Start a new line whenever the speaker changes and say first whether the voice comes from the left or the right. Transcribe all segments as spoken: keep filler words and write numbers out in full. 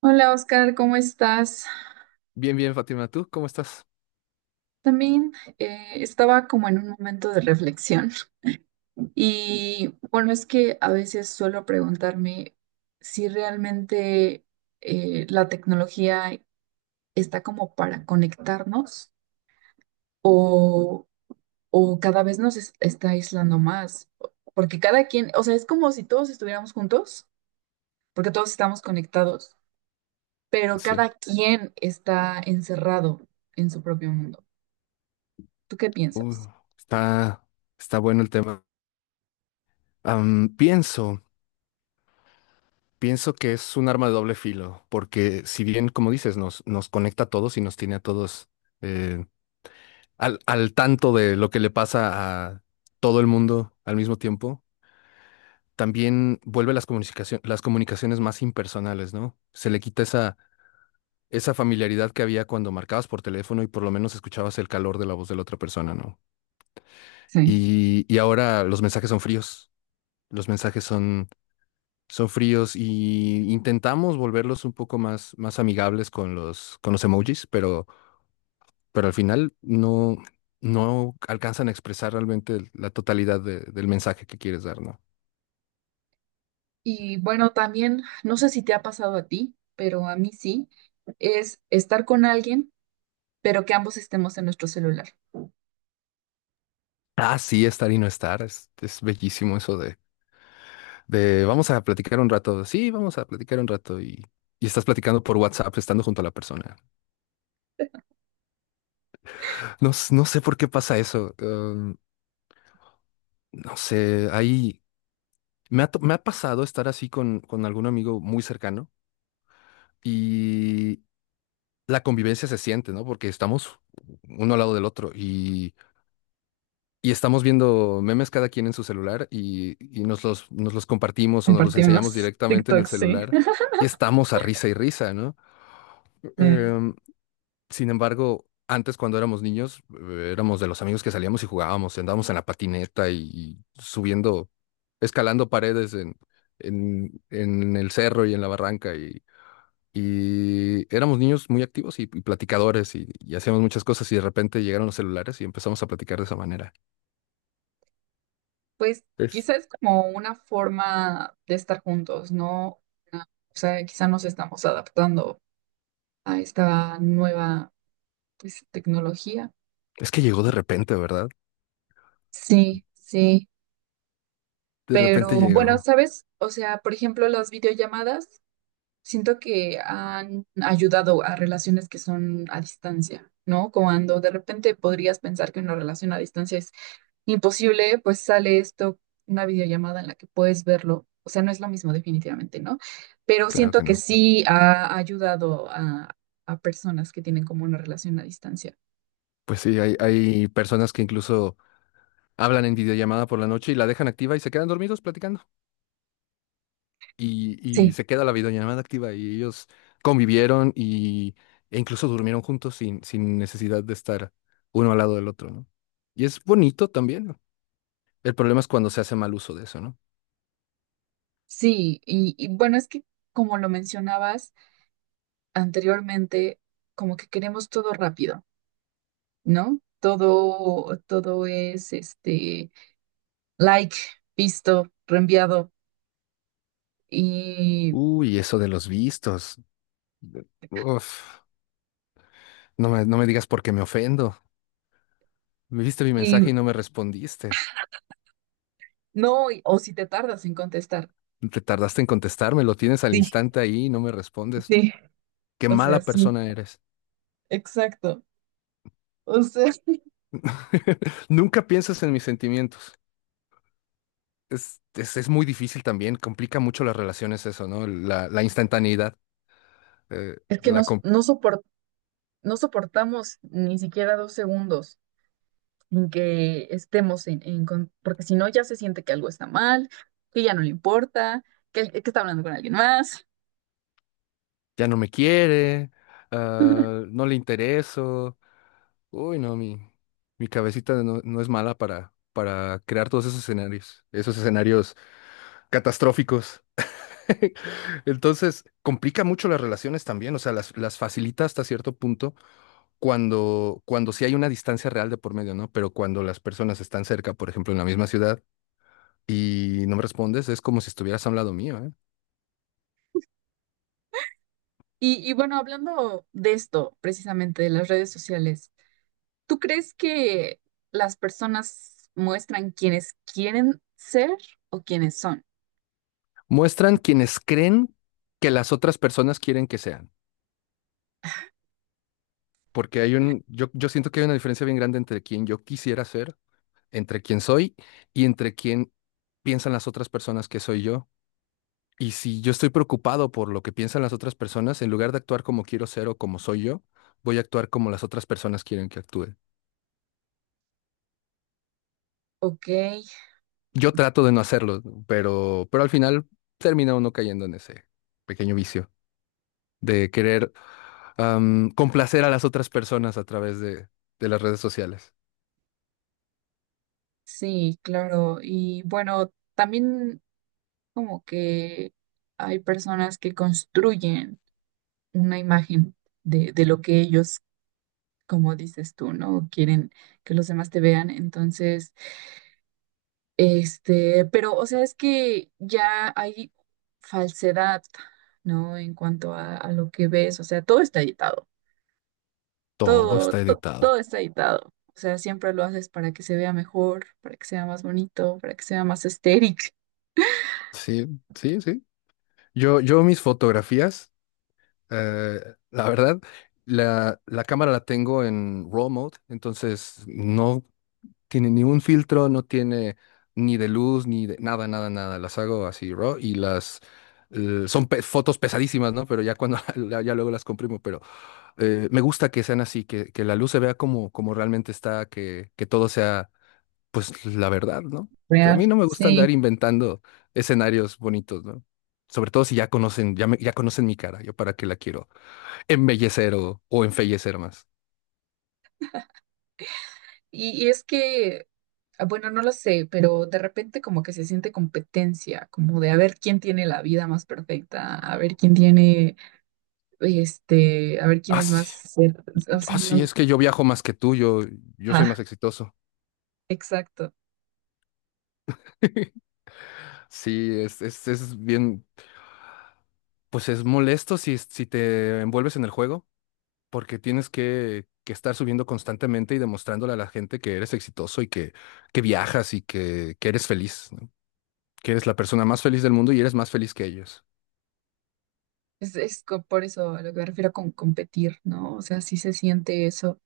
right: Hola Oscar, ¿cómo estás?
left: Bien, bien, Fátima, ¿tú cómo estás?
right: También eh, estaba como en un momento de reflexión y bueno, es que a veces suelo preguntarme si realmente eh, la tecnología está como para conectarnos o, o cada vez nos es- está aislando más, porque cada quien, o sea, es como si todos estuviéramos juntos, porque todos estamos conectados, pero
left: Sí.
right: cada quien está encerrado en su propio mundo. ¿Tú qué
left: Uh,
right: piensas?
left: está, está bueno el tema. Am, pienso, pienso que es un arma de doble filo, porque si bien, como dices, nos, nos conecta a todos y nos tiene a todos eh, al, al tanto de lo que le pasa a todo el mundo al mismo tiempo. También vuelve las comunicaciones, las comunicaciones más impersonales, ¿no? Se le quita esa, esa familiaridad que había cuando marcabas por teléfono y por lo menos escuchabas el calor de la voz de la otra persona, ¿no?
right: Sí.
left: Y, y ahora los mensajes son fríos, los mensajes son, son fríos, y intentamos volverlos un poco más, más amigables con los, con los emojis, pero, pero al final no, no alcanzan a expresar realmente el- la totalidad de- del mensaje que quieres dar, ¿no?
right: Y bueno, también, no sé si te ha pasado a ti, pero a mí sí, es estar con alguien, pero que ambos estemos en nuestro celular.
left: Ah, sí, estar y no estar, es, es bellísimo eso de, de vamos a platicar un rato, sí, vamos a platicar un rato y, y estás platicando por WhatsApp estando junto a la persona. No, s- no sé por qué pasa eso. eh, no sé, hay, Me ha, to- me ha pasado estar así con, con algún amigo muy cercano, y la convivencia se siente, ¿no? Porque estamos uno al lado del otro y, y estamos viendo memes cada quien en su celular y, y nos los, nos los compartimos o nos los enseñamos
right: Compartimos
left: directamente en el
right: TikTok, sí.
left: celular y estamos a risa y risa, ¿no?
right: Eh,
left: Em, sin embargo, antes cuando éramos niños, eh, éramos de los amigos que salíamos y jugábamos, y andábamos en la patineta y, y subiendo, escalando paredes en, en, en el cerro y en la barranca, y Y éramos niños muy activos y, y platicadores y, y hacíamos muchas cosas, y de repente llegaron los celulares y empezamos a platicar de esa manera.
right: pues
left: Es,
right: quizás es como una forma de estar juntos, ¿no? Una- O sea, quizá nos estamos adaptando a esta nueva, pues, tecnología.
left: es que llegó de repente, ¿verdad?
right: Sí, sí.
left: De repente
right: Pero bueno,
left: llegó.
right: ¿sabes? O sea, por ejemplo, las videollamadas. Siento que han ayudado a relaciones que son a distancia, ¿no? Cuando de repente podrías pensar que una relación a distancia es imposible, pues sale esto, una videollamada en la que puedes verlo. O sea, no es lo mismo definitivamente, ¿no? Pero
left: Claro
right: siento
left: que
right: que
left: no.
right: sí ha ayudado a, a personas que tienen como una relación a distancia.
left: Pues sí, hay, hay personas que incluso hablan en videollamada por la noche y la dejan activa y se quedan dormidos platicando. Y, y
right: Sí,
left: se queda la videollamada activa y ellos convivieron y, e incluso durmieron juntos sin, sin necesidad de estar uno al lado del otro, ¿no? Y es bonito también. El problema es cuando se hace mal uso de eso, ¿no?
right: sí. Y, y bueno, es que como lo mencionabas anteriormente, como que queremos todo rápido. ¿No? Todo, todo es este like, visto, reenviado y,
left: Uy, eso de los vistos. Uf, no me, no me digas porque me ofendo. Me viste mi
right: y
left: mensaje y no me respondiste.
right: no, y- o si te tardas en contestar.
left: Te tardaste en contestarme, lo tienes al
right: Sí,
left: instante ahí y no me respondes.
right: sí,
left: Qué
right: o sea,
left: mala
right: sí,
left: persona eres.
right: exacto. O sea,
left: Nunca piensas en mis sentimientos. Es, es, es muy difícil también, complica mucho las relaciones eso, ¿no? La, la instantaneidad. eh,
right: es que
left: la
right: nos,
left: com-
right: no sopor- no soportamos ni siquiera dos segundos sin que estemos en, en con- porque si no ya se siente que algo está mal, que ya no le importa, que, el- que está hablando con alguien más.
left: ya no me quiere, ah, no le intereso. Uy, no, mi, mi cabecita no, no es mala para, para crear todos esos escenarios, esos escenarios catastróficos. Entonces, complica mucho las relaciones también. O sea, las, las facilita hasta cierto punto cuando, cuando sí hay una distancia real de por medio, ¿no? Pero cuando las personas están cerca, por ejemplo, en la misma ciudad, y no me respondes, es como si estuvieras a un lado mío, ¿eh?
right: Y, y bueno, hablando de esto, precisamente de las redes sociales. ¿Tú crees que las personas muestran quienes quieren ser o quienes son?
left: Muestran quienes creen que las otras personas quieren que sean. Porque hay un, yo, yo siento que hay una diferencia bien grande entre quien yo quisiera ser, entre quién soy y entre quién piensan las otras personas que soy yo. Y si yo estoy preocupado por lo que piensan las otras personas, en lugar de actuar como quiero ser o como soy yo, voy a actuar como las otras personas quieren que actúe.
right: Ok,
left: Yo trato de no hacerlo, pero, pero al final termina uno cayendo en ese pequeño vicio de querer am, complacer a las otras personas a través de, de las redes sociales.
right: sí, claro. Y bueno, también como que hay personas que construyen una imagen de, de lo que ellos, como dices tú, ¿no? Quieren que los demás te vean. Entonces, este, pero, o sea, es que ya hay falsedad, ¿no? En cuanto a, a lo que ves, o sea, todo está editado.
left: Todo
right: Todo,
left: está
right: to-
left: editado.
right: todo está editado. O sea, siempre lo haces para que se vea mejor, para que sea más bonito, para que sea más estético.
left: Sí, sí, sí. Yo, yo mis fotografías Eh, la verdad, la, la cámara la tengo en R A W mode, entonces no tiene ni un filtro, no tiene ni de luz, ni de nada, nada, nada. Las hago así R A W, y las eh, son pe- fotos pesadísimas, ¿no? Pero ya cuando la- ya luego las comprimo. Pero eh, me gusta que sean así, que, que la luz se vea como, como realmente está, que, que todo sea pues la verdad, ¿no? A
right: Real,
left: mí no me gusta andar
right: sí.
left: inventando escenarios bonitos, ¿no? Sobre todo si ya conocen, ya me- ya conocen mi cara, yo para qué la quiero embellecer o, o enfallecer más.
right: Y, y es que, ah, bueno, no lo sé, pero de repente como que se siente competencia, como de a ver quién tiene la vida más perfecta, a ver quién tiene, este, a ver quién
left: Ah,
right: es
left: sí,
right: más, cer- o
left: ah,
right: sea,
left: sí,
right: no,
left: es que yo viajo más que tú, yo, yo soy
right: ah,
left: más exitoso.
right: exacto.
left: Sí, es, es, es bien, pues es molesto si, si te envuelves en el juego, porque tienes que, que estar subiendo constantemente y demostrándole a la gente que eres exitoso y que, que viajas y que, que eres feliz, ¿no? Que eres la persona más feliz del mundo y eres más feliz que ellos.
right: Es, es co- por eso a lo que me refiero con competir, ¿no? O sea, sí se siente eso.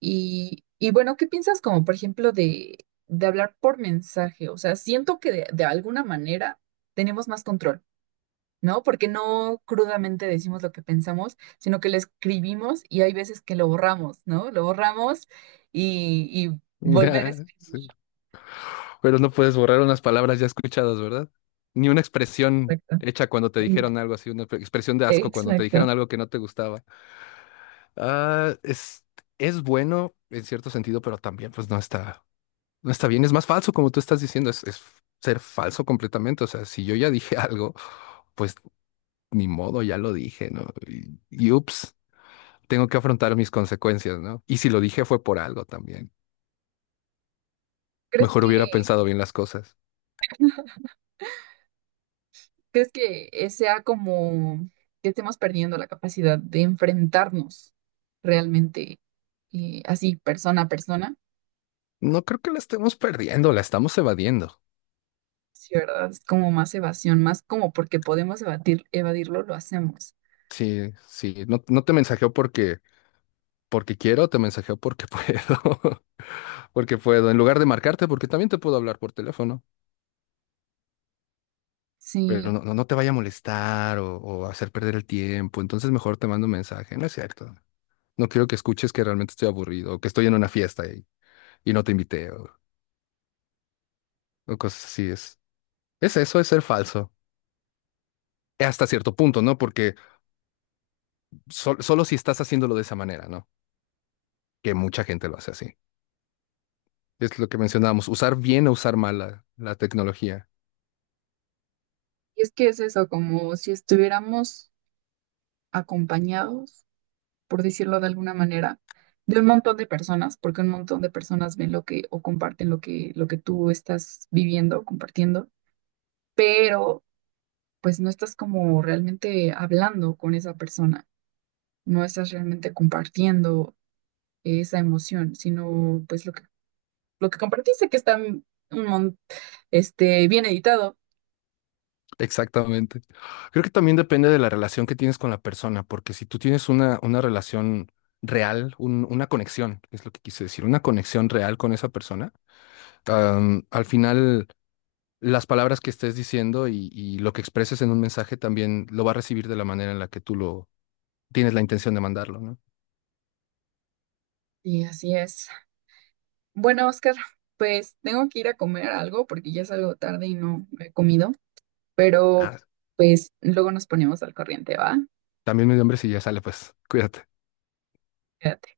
right: Y, y bueno, ¿qué piensas como, por ejemplo, de, de hablar por mensaje? O sea, siento que de, de alguna manera tenemos más control, ¿no? Porque no crudamente decimos lo que pensamos, sino que lo escribimos y hay veces que lo borramos, ¿no? Lo borramos y, y volver a
left: Sí.
right: escribir.
left: Pero no puedes borrar unas palabras ya escuchadas, ¿verdad? Ni una expresión
right: Exacto.
left: hecha cuando te
right: Mm.
left: dijeron algo así, una expresión de asco cuando te dijeron
right: Exacto.
left: algo que no te gustaba. Ah, es, es bueno en cierto sentido, pero también pues no está, no está bien. Es más falso, como tú estás diciendo, es, es ser falso completamente. O sea, si yo ya dije algo, pues ni modo, ya lo dije, ¿no? Y, y ups, tengo que afrontar mis consecuencias, ¿no? Y si lo dije fue por algo también.
right: ¿Crees
left: Mejor
right: que,
left: hubiera pensado bien las cosas.
right: ¿crees que eh, sea como que estemos perdiendo la capacidad de enfrentarnos realmente, eh, así, persona a persona?
left: No creo que la estemos perdiendo, la estamos evadiendo.
right: Sí, ¿verdad? Es como más evasión, más como porque podemos evadir, evadirlo, lo hacemos.
left: Sí, sí, no, no te mensajeo porque, porque quiero, te mensajeo porque puedo, porque puedo, en lugar de marcarte, porque también te puedo hablar por teléfono, pero
right: Sí,
left: no, no, no te vaya a molestar o, o hacer perder el tiempo, entonces mejor te mando un mensaje, no es cierto. No quiero que escuches que realmente estoy aburrido o que estoy en una fiesta y, y no te invité o, o cosas así. Es, es eso, es ser falso. Hasta cierto punto, ¿no? Porque sol- solo si estás haciéndolo de esa manera, ¿no? Que mucha gente lo hace así. Es lo que mencionábamos, usar bien o usar mal la la tecnología.
right: y es que es eso, como si estuviéramos acompañados, por decirlo de alguna manera, de un montón de personas, porque un montón de personas ven lo que o comparten lo que, lo que tú estás viviendo, compartiendo, pero pues no estás como realmente hablando con esa persona, no estás realmente compartiendo esa emoción, sino pues lo que lo que compartiste, que está un mon- este, bien editado.
left: Exactamente. Creo que también depende de la relación que tienes con la persona, porque si tú tienes una, una relación real, un- una conexión, es lo que quise decir, una conexión real con esa persona, am, al final las palabras que estés diciendo y, y lo que expreses en un mensaje también lo va a recibir de la manera en la que tú lo tienes la intención de mandarlo, ¿no?
right: Y así es. Bueno, Oscar, pues tengo que ir a comer algo porque ya es algo tarde y no he comido, pero
left: Ah,
right: pues luego nos ponemos al corriente, ¿va?
left: también me dio hambre. Si ya sale, pues cuídate.
right: Cuídate.